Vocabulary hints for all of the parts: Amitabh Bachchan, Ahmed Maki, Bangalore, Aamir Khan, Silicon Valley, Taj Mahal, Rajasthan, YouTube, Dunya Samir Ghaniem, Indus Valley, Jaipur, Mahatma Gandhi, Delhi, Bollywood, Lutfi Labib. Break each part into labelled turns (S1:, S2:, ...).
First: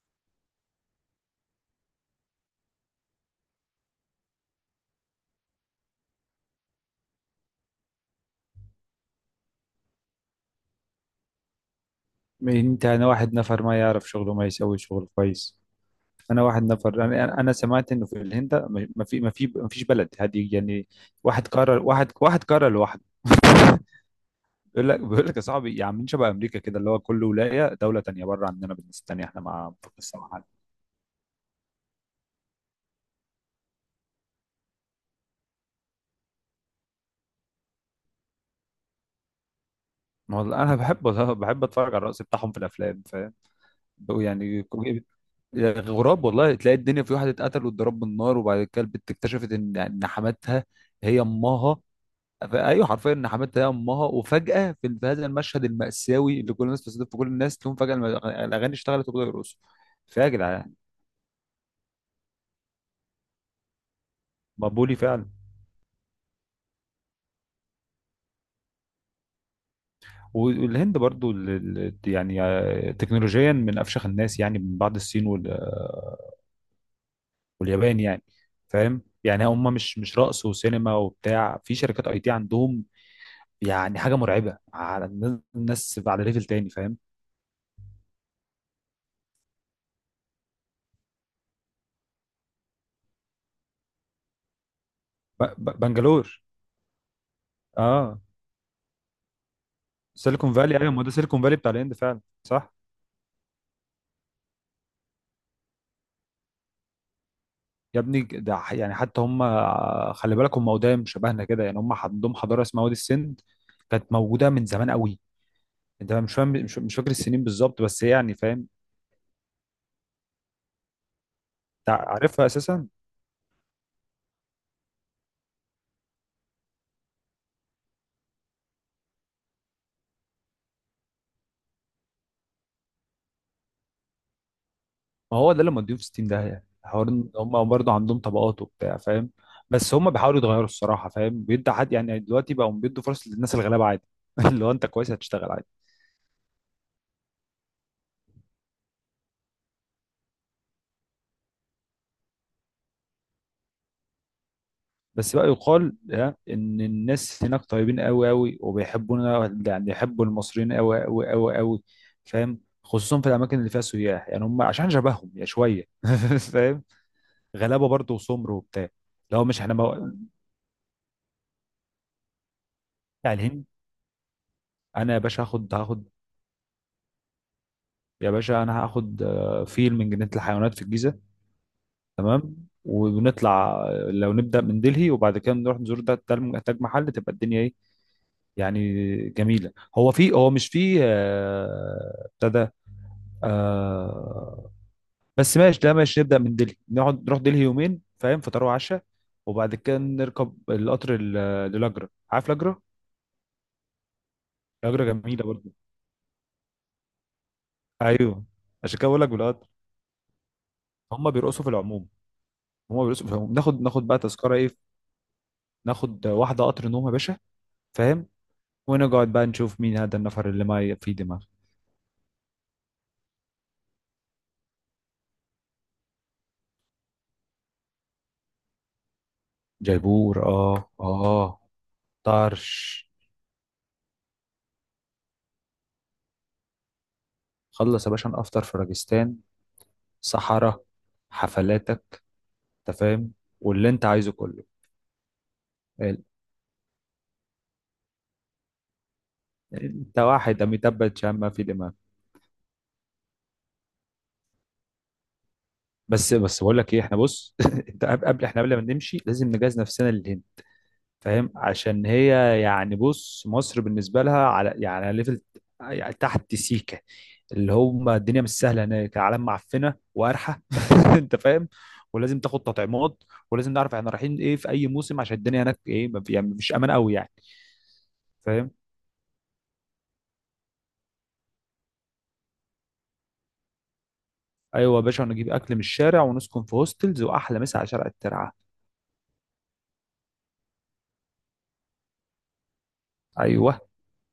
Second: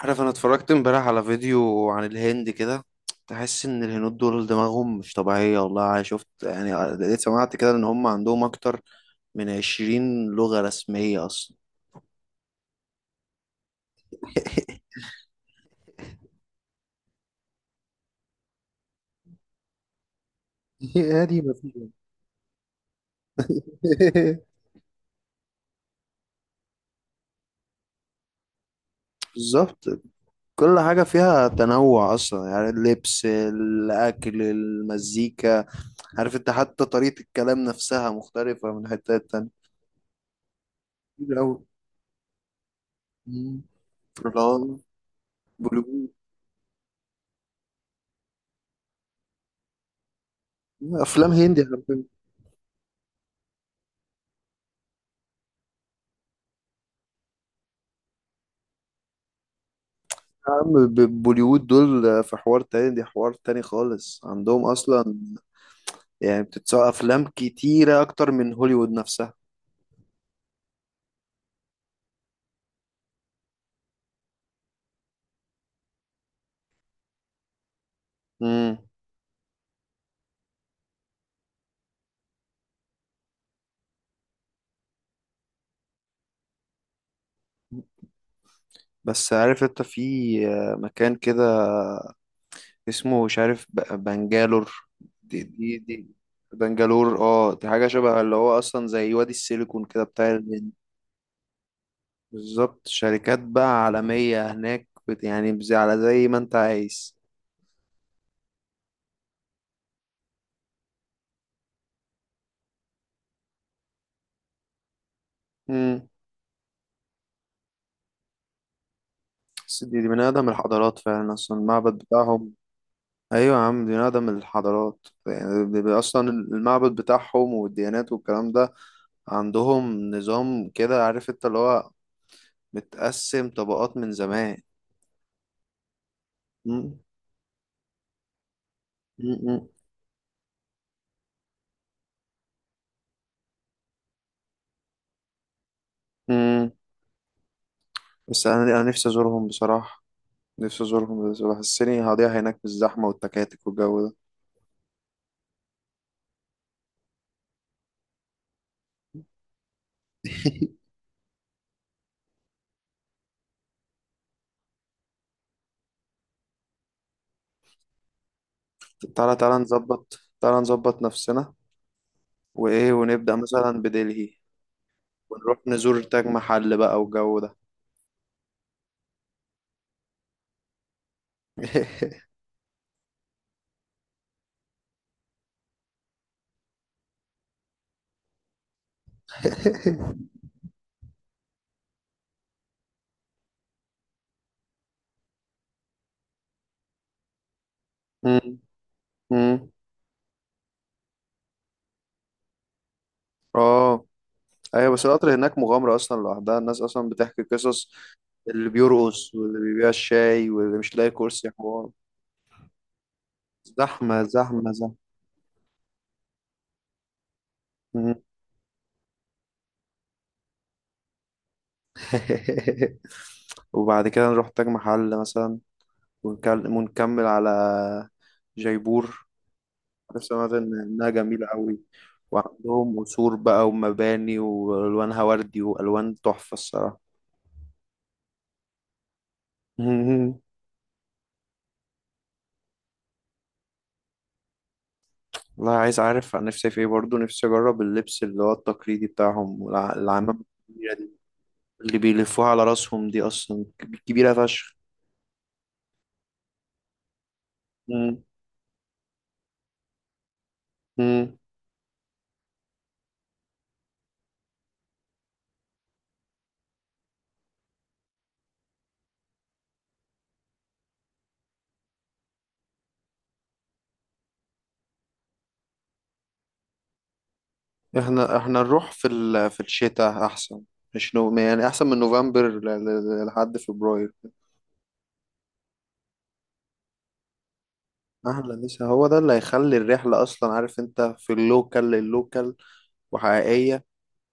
S1: عارف انا اتفرجت امبارح على فيديو عن الهند كده. تحس ان الهنود دول دماغهم مش طبيعية والله. أنا شفت يعني لقيت سمعت كده ان هم عندهم اكتر من 20 لغة رسمية اصلا.
S2: انت انا واحد نفر ما يعرف شغله ما يسوي شغل كويس. انا واحد نفر، انا سمعت انه في الهند ما فيش بلد هذه يعني.
S1: هادي
S2: واحد
S1: ما
S2: قرر،
S1: فيها.
S2: واحد قرر لوحده. بيقول لك يا صاحبي، يا عم، شبه امريكا كده اللي هو كل ولايه دوله تانيه بره عننا بالناس تانيه، احنا ما
S1: بالظبط.
S2: لسه ما حد.
S1: كل حاجة فيها تنوع اصلا، يعني اللبس الاكل المزيكا. عارف انت، حتى طريقة الكلام نفسها مختلفة من حتة تانية.
S2: ما هو انا بحب، والله
S1: كتير أوي.
S2: بحب اتفرج على الرقص بتاعهم في الافلام، فاهم؟
S1: مم.
S2: بقوا
S1: فاللي
S2: يعني
S1: هو
S2: كو-
S1: بوليوود،
S2: غراب، والله تلاقي الدنيا في واحد اتقتل واتضرب بالنار، وبعد كده البت اكتشفت ان حماتها هي
S1: افلام هندي.
S2: امها. ايوه حرفيا حماتها هي امها، وفجاه في هذا المشهد الماساوي اللي كل الناس بتستضيف في، كل الناس تقوم فجاه الاغاني اشتغلت وبداوا يرقصوا. فيا
S1: يا عم
S2: جدعان
S1: بوليوود دول، في حوار تاني، دي حوار تاني خالص عندهم
S2: مقبولي
S1: أصلا.
S2: فعلا.
S1: يعني بتتسوق أفلام كتيرة أكتر من هوليوود نفسها.
S2: والهند برضو تكنولوجيا من افشخ الناس، يعني من بعد الصين وال- آه، واليابان يعني.
S1: مم.
S2: فاهم؟ يعني هم مش رقص وسينما وبتاع، في شركات اي تي عندهم. يعني حاجه مرعبه، على الناس الناس على ليفل تاني، فاهم؟
S1: بس عارف أنت، في مكان كده اسمه مش عارف، بنجالور. دي
S2: ب-
S1: دي دي
S2: بنجلور،
S1: بنجالور، اه، دي حاجة شبه
S2: اه.
S1: اللي هو أصلا زي وادي السيليكون كده بتاع
S2: سيليكون
S1: الهند.
S2: فالي، ايوه، ما ده سيليكون فالي بتاع الهند فعلا، صح.
S1: بالظبط، شركات بقى عالمية هناك، على زي ما أنت عايز.
S2: يا ابني ده حتى هم، خلي بالك هم قدام شبهنا كده، يعني هم عندهم حضاره اسمها وادي السند، كانت موجوده من زمان قوي.
S1: مم.
S2: انت مش فاهم، مش فاكر السنين بالظبط بس هي يعني، فاهم؟
S1: بس دي من أقدم الحضارات فعلا، أصلا المعبد
S2: انت عارفها
S1: بتاعهم.
S2: اساسا.
S1: ايوه يا عم، دي نقدم الحضارات، يعني بيبقى اصلا المعبد بتاعهم والديانات والكلام ده. عندهم نظام كده، عارف انت اللي هو متقسم طبقات من زمان.
S2: ما هو ده اللي موديهم في 60، ده يعني
S1: مم.
S2: حوار إن هم برضه عندهم طبقات وبتاع، فاهم؟
S1: مم.
S2: بس هم بيحاولوا يتغيروا الصراحه، فاهم؟ بيدوا حد يعني، دلوقتي بقوا بيدوا فرص للناس الغلابه عادي. اللي هو انت كويس هتشتغل.
S1: مم. بس انا نفسي ازورهم بصراحه. نفسي ازورهم، بس بحسني هضيع هناك بالزحمه والتكاتك والجو ده.
S2: بس بقى يقال، ها، ان الناس هناك طيبين قوي قوي وبيحبونا، يعني يحبوا المصريين قوي قوي قوي قوي، فاهم؟ خصوصا في الاماكن اللي فيها سياح، يعني هم عشان شبههم يا شويه. فاهم؟ غلابه برضه وسمر وبتاع.
S1: تعالى
S2: لو
S1: تعالى
S2: مش احنا مو...
S1: نظبط، تعالى نظبط نفسنا. وايه،
S2: بتاع
S1: ونبدا
S2: الهند.
S1: مثلا بدلهي.
S2: انا يا باشا
S1: ونروح
S2: هاخد
S1: نزور
S2: هاخد
S1: تاج محل بقى والجو ده.
S2: يا باشا انا هاخد فيل من جنينه الحيوانات في الجيزه، تمام. ونطلع، لو نبدا من دلهي وبعد كده نروح نزور ده تاج محل، تبقى الدنيا ايه يعني؟ جميله. هو في، هو مش في، ابتدى، آه. بس ماشي، ده ماشي، نبدأ من دلهي، نقعد نروح دلهي يومين فاهم،
S1: مم.
S2: فطار وعشاء.
S1: مم.
S2: وبعد كده نركب القطر للاجرة، عارف لاجرة؟
S1: اه ايوه،
S2: لاجرة
S1: بس القطر
S2: جميلة
S1: هناك
S2: برضه،
S1: مغامرة اصلا لوحدها، الناس اصلا بتحكي قصص.
S2: ايوه.
S1: اللي
S2: عشان كده بقول لك
S1: بيرقص واللي
S2: بالقطر
S1: بيبيع الشاي واللي مش لاقي
S2: هم
S1: كرسي،
S2: بيرقصوا في
S1: حوار.
S2: العموم، هم بيرقصوا في العموم. ناخد بقى
S1: زحمة
S2: تذكرة
S1: زحمة
S2: ايه،
S1: زحمة.
S2: ناخد واحدة قطر نوم يا باشا،
S1: مم.
S2: فاهم؟ ونقعد بقى نشوف مين هذا النفر اللي ما في دماغ.
S1: وبعد كده نروح تاج محل مثلا، ونكمل على جيبور. أنا
S2: جيبور،
S1: سمعت
S2: اه
S1: إنها جميلة
S2: اه،
S1: أوي. وعندهم
S2: طرش.
S1: قصور بقى ومباني وألوانها وردي وألوان تحفة الصراحة.
S2: خلص يا باشا نفطر في راجستان،
S1: مم.
S2: صحراء، حفلاتك، انت فاهم، واللي انت عايزه كله.
S1: والله عايز
S2: ال-
S1: أعرف عن نفسي في إيه برضه، نفسي أجرب اللبس اللي هو التقليدي بتاعهم،
S2: انت
S1: العمامة
S2: واحد اميتاب
S1: الكبيرة
S2: باتشان ما في دماغ.
S1: اللي بيلفوها على راسهم، دي اصلا كبيرة فشخ.
S2: بس بقول لك ايه، احنا بص، انت
S1: مم.
S2: احنا قبل ما نمشي لازم نجهز نفسنا للهند،
S1: مم.
S2: فاهم؟ عشان هي يعني بص، مصر بالنسبه لها على، يعني على ليفل، يعني تحت سيكه، اللي هم الدنيا مش سهله هناك، العالم معفنه وقرحه. انت فاهم؟ ولازم تاخد تطعيمات، ولازم نعرف احنا رايحين ايه في اي موسم، عشان الدنيا هناك ايه ما في- يعني مش امان قوي يعني،
S1: احنا
S2: فاهم؟
S1: نروح في في الشتاء احسن. مش نو... يعني احسن من نوفمبر لحد فبراير.
S2: ايوه يا باشا، ونجيب اكل من الشارع ونسكن في هوستلز، واحلى مسا على شارع الترعه،
S1: احلى، لسه هو ده اللي هيخلي الرحلة اصلا، عارف انت، في اللوكال اللوكال
S2: ايوه.
S1: وحقيقية.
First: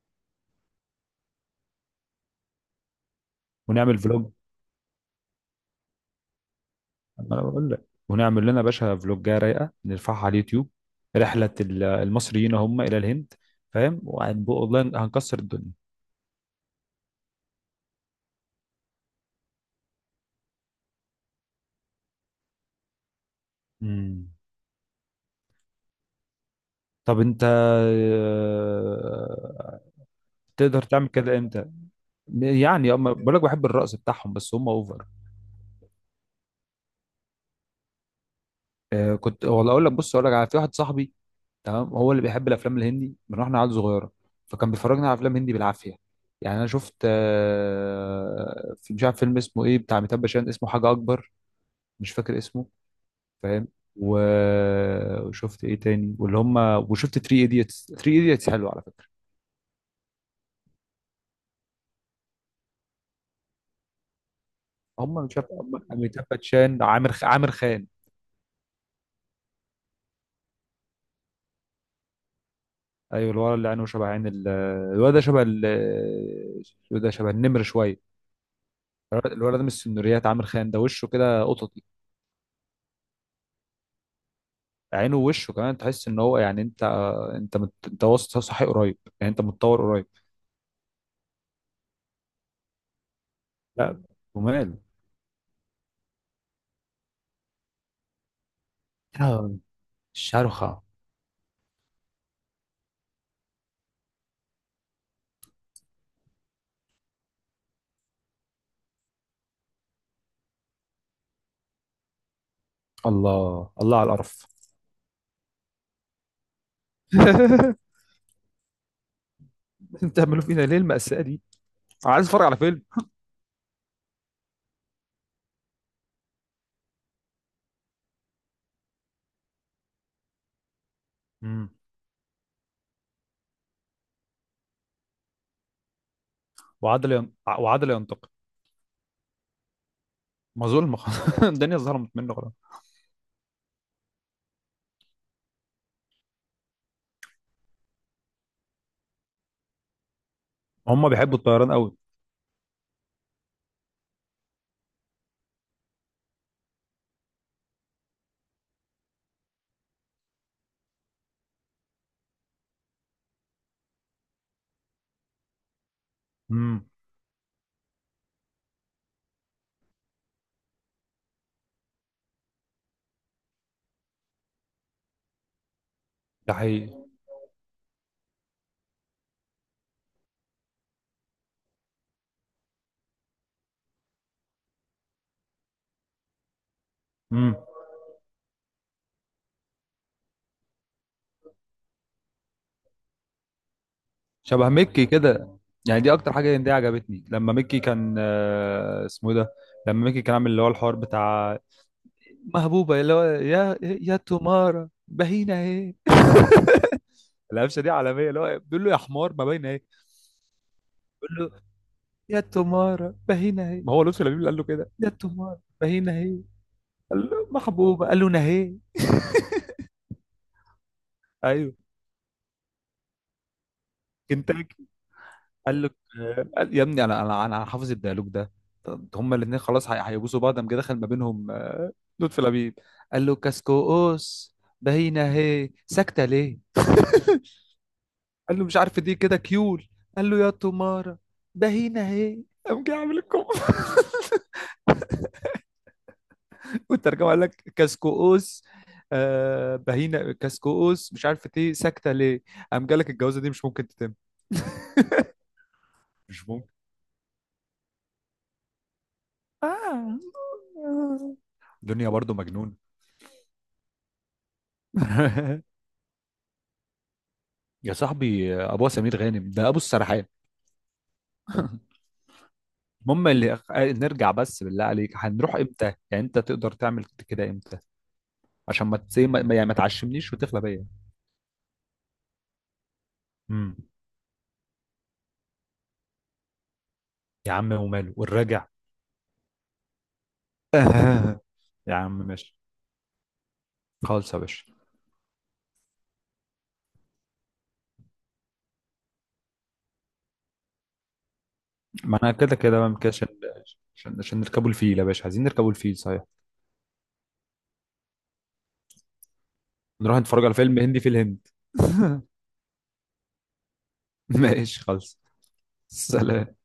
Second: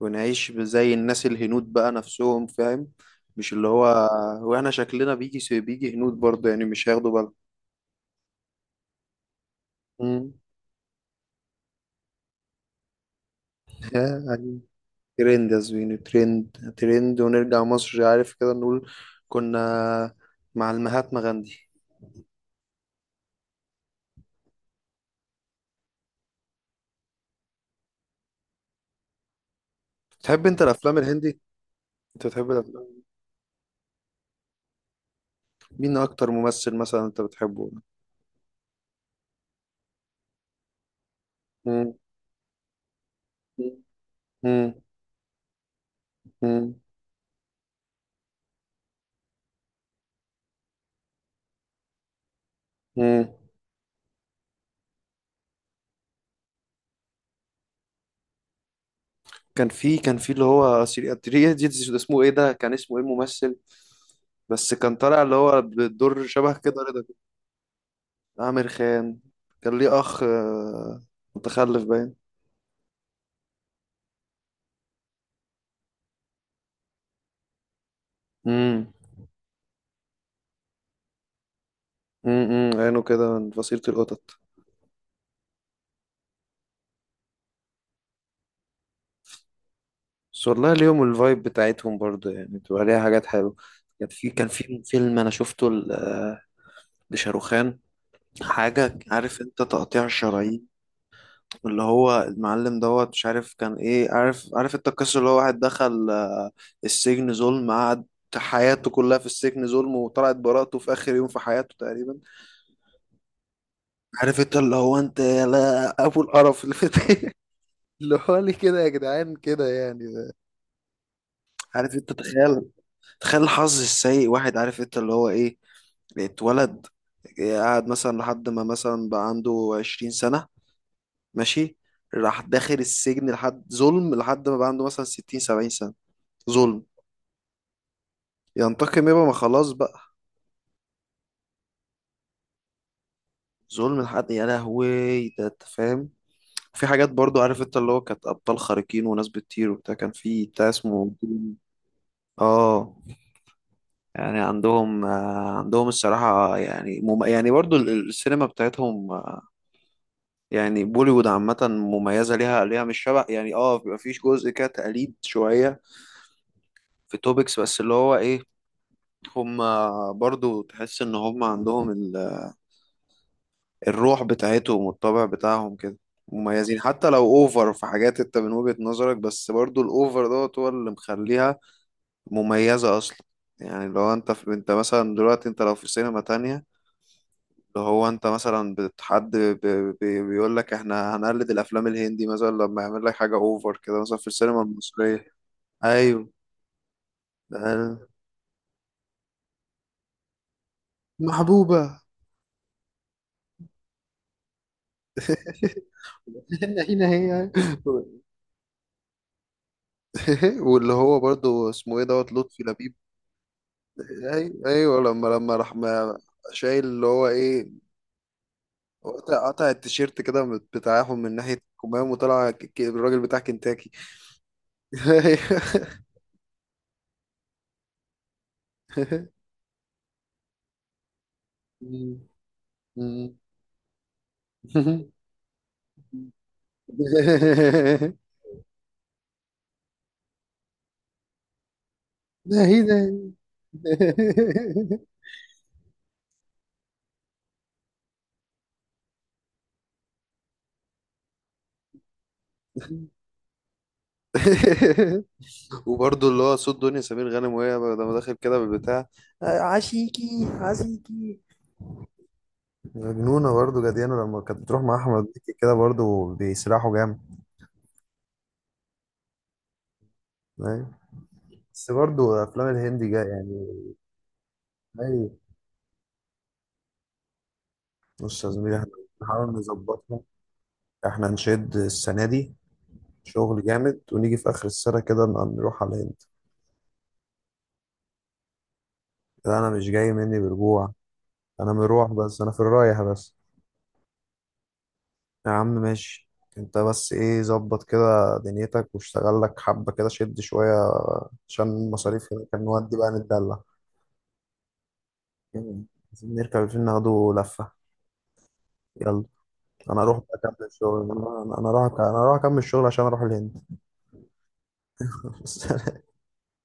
S1: ونعيش زي الناس الهنود بقى نفسهم، فاهم، مش اللي
S2: ونعمل
S1: هو.
S2: فلوج.
S1: واحنا شكلنا بيجي هنود برضه يعني مش هياخدوا بالهم.
S2: انا بقول لك، ونعمل لنا باشا فلوجة رايقه نرفعها على
S1: مم.
S2: اليوتيوب، رحله المصريين هم الى الهند، فاهم؟ وهنبقى والله هنكسر
S1: ترند يا
S2: الدنيا.
S1: زويني، ترند ترند، ونرجع مصر عارف كده نقول كنا مع المهاتما غاندي.
S2: مم. طب انت،
S1: بتحب انت
S2: تقدر
S1: الافلام
S2: تعمل كده
S1: الهندي؟
S2: امتى؟
S1: انت بتحب
S2: يعني
S1: الافلام؟
S2: اما بقول لك بحب الرقص بتاعهم بس هم اوفر.
S1: مين اكتر ممثل مثلا انت بتحبه؟
S2: كنت والله اقول لك، بص اقول لك على، في واحد صاحبي تمام،
S1: مم.
S2: هو اللي بيحب الافلام الهندي من واحنا عيال صغيره، فكان
S1: مم.
S2: بيفرجنا على افلام هندي بالعافيه. يعني انا
S1: مم.
S2: شفت، مش عارف فيلم اسمه ايه بتاع ميتاب باشان، اسمه حاجه اكبر، مش فاكر اسمه،
S1: مم.
S2: فاهم؟ وشفت ايه تاني واللي هم، وشفت 3 ايديتس، 3 ايديتس حلو على فكره.
S1: كان في اللي هو سيري، ده اسمه ايه، ده كان اسمه ايه الممثل. بس كان
S2: هم
S1: طالع اللي
S2: مش عارف،
S1: هو
S2: هم
S1: بالدور
S2: اميتاب
S1: شبه كده
S2: باتشان،
S1: رضا كده.
S2: عامر خان.
S1: عامر خان كان ليه اخ متخلف باين.
S2: ايوه الولد اللي عينه شبه عين الولد ده شبه الولد ده شبه النمر شويه،
S1: امم.
S2: الولد ده من السنوريات. عامر خان ده وشه كده قططي،
S1: عينه كده من فصيلة القطط.
S2: عينه ووشه كمان، تحس ان هو يعني انت، انت وسط صحي قريب، يعني انت متطور قريب.
S1: بس والله اليوم الفايب بتاعتهم برضه يعني بتبقى ليها حاجات حلوة.
S2: لا
S1: كان في كان
S2: وماله.
S1: في فيلم أنا شفته لشاروخان، حاجة عارف
S2: آه،
S1: أنت تقطيع الشرايين.
S2: شرخة.
S1: اللي هو المعلم دوت، مش عارف كان إيه، عارف أنت القصة، اللي هو واحد دخل السجن ظلم، قعد حياته كلها في السجن ظلم، وطلعت براءته في آخر يوم في حياته تقريبا.
S2: الله الله على
S1: عارف
S2: القرف.
S1: أنت اللي هو أنت يا لا أبو القرف اللي في. اللي هو لي كده يا جدعان كده يعني.
S2: انتوا بتعملوا فينا ليه المأساة دي؟
S1: عارف أنت،
S2: انا عايز اتفرج على
S1: تخيل،
S2: فيلم.
S1: الحظ السيء، واحد عارف انت اللي هو ايه، اتولد، قاعد مثلا لحد ما مثلا بقى عنده 20 سنة.
S2: مم.
S1: ماشي. راح داخل السجن لحد ظلم، لحد ما بقى عنده مثلا 60 70 سنة ظلم.
S2: وعدل ينتقم.
S1: ينتقم، يبقى ما خلاص بقى.
S2: ما ظلم خلاص. الدنيا ظلمت منه خلاص.
S1: ظلم لحد، يا لهوي. ده انت فاهم. في حاجات برضو عارف انت اللي هو كانت أبطال خارقين وناس بتطير وبتاع، كان في بتاع
S2: هم
S1: اسمه
S2: بيحبوا الطيران قوي.
S1: اه. يعني عندهم، عندهم الصراحة، يعني يعني برضو السينما بتاعتهم، يعني بوليوود عامة مميزة، ليها مش شبه يعني، اه بيبقى فيش جزء كده تقليد شوية
S2: امم.
S1: في توبكس، بس اللي هو ايه. هما برضو تحس ان هما عندهم الروح بتاعتهم والطبع بتاعهم كده
S2: ده
S1: مميزين.
S2: حقيقي.
S1: حتى لو اوفر في حاجات انت من وجهة نظرك، بس برضو الاوفر دوت هو اللي مخليها مميزة اصلا. يعني لو انت في، انت مثلا دلوقتي انت لو في سينما تانية،
S2: امم.
S1: اللي هو انت مثلا بيقول لك احنا هنقلد الافلام الهندي، مثلا لما يعمل لك حاجه اوفر كده مثلا في السينما
S2: شبه ميكي
S1: المصريه.
S2: كده. يعني دي
S1: ايوه.
S2: اكتر حاجه دي عجبتني، لما ميكي
S1: آه،
S2: كان، اسمه إيه ده، لما ميكي كان عامل اللي هو الحوار بتاع
S1: محبوبة.
S2: محبوبه، اللي هو يا تمارة باهينه ايه.
S1: هنا هي.
S2: القفشه دي عالميه، اللي هو بيقول له يا حمار ما باينه ايه.
S1: واللي هو
S2: بيقول له
S1: برضو اسمه ايه دوت
S2: يا
S1: لطفي لبيب.
S2: تمارة باهينه ايه، ما هو لطفي لبيب اللي قال له
S1: ايوه
S2: كده
S1: ايوه،
S2: يا
S1: لما
S2: تمارة
S1: راح
S2: باهينه ايه.
S1: شايل اللي هو
S2: قال له
S1: ايه،
S2: محبوبة قال له نهي.
S1: قطع قطع التيشيرت كده بتاعهم من ناحيه
S2: ايوه
S1: الكمام، وطلع الراجل بتاع كنتاكي.
S2: كنتاكي. قال له، يا ابني انا، انا حافظ الديالوج ده. طب هما الاثنين خلاص، هيبوسوا بعض، قام جه دخل ما بينهم، لطفي لبيب، قال له كاسكوس
S1: أيوة.
S2: بهينا هي ساكتة ليه. قال له مش عارف دي كده كيول. قال له يا تمارة بهينا هي،
S1: ناهي
S2: قام جه عامل
S1: ناهي.
S2: الكم. والترجمة قال لك كاسكوس، آه بهينا كاسكوس مش عارف ايه ساكتة ليه، قام جالك الجوازة دي مش ممكن تتم.
S1: وبرضه اللي
S2: مش،
S1: هو صوت دنيا سمير غانم وهي لما داخل كده بالبتاع،
S2: آه.
S1: عشيكي عشيكي.
S2: دنيا برضو مجنون.
S1: مجنونة برضه، جديانة لما كانت بتروح مع أحمد مكي كده برضه بيسرحوا جامد.
S2: يا صاحبي ابو سمير غانم ده ابو السرحان.
S1: أيوة. بس برضه أفلام الهندي جاية
S2: المهم اللي
S1: يعني.
S2: نرجع، بس بالله عليك
S1: أي.
S2: هنروح امتى؟ يعني انت تقدر تعمل كده امتى؟
S1: بص يا زميلي، احنا
S2: عشان ما تسي،
S1: بنحاول
S2: ما يعني ما
S1: نظبطها.
S2: تعشمنيش وتغلى بيا.
S1: احنا نشد السنة دي شغل
S2: امم.
S1: جامد ونيجي في آخر السنة كده نروح على الهند.
S2: يا عم وماله والراجع.
S1: لا أنا مش جاي مني بالجوع. أنا
S2: يا
S1: مروح
S2: عم
S1: بس، أنا
S2: ماشي،
S1: في الرايح بس.
S2: خالص يا باشا.
S1: يا عم ماشي. انت بس ايه، ظبط كده دنيتك واشتغل لك حبة كده، شد شوية عشان
S2: ما انا
S1: المصاريف هنا
S2: كده
S1: كان
S2: كده
S1: نودي
S2: بقى كده،
S1: بقى نتدلع.
S2: عشان نركبوا الفيل يا باشا، عايزين نركبوا
S1: يلا،
S2: الفيل صحيح.
S1: عايزين نركب الفيلم ناخده لفة. يلا. انا اروح
S2: نروح
S1: بقى
S2: نتفرج على
S1: اكمل
S2: فيلم
S1: الشغل،
S2: هندي في الهند.
S1: انا اروح، انا اروح اكمل الشغل عشان اروح الهند.
S2: ماشي خالص، سلام.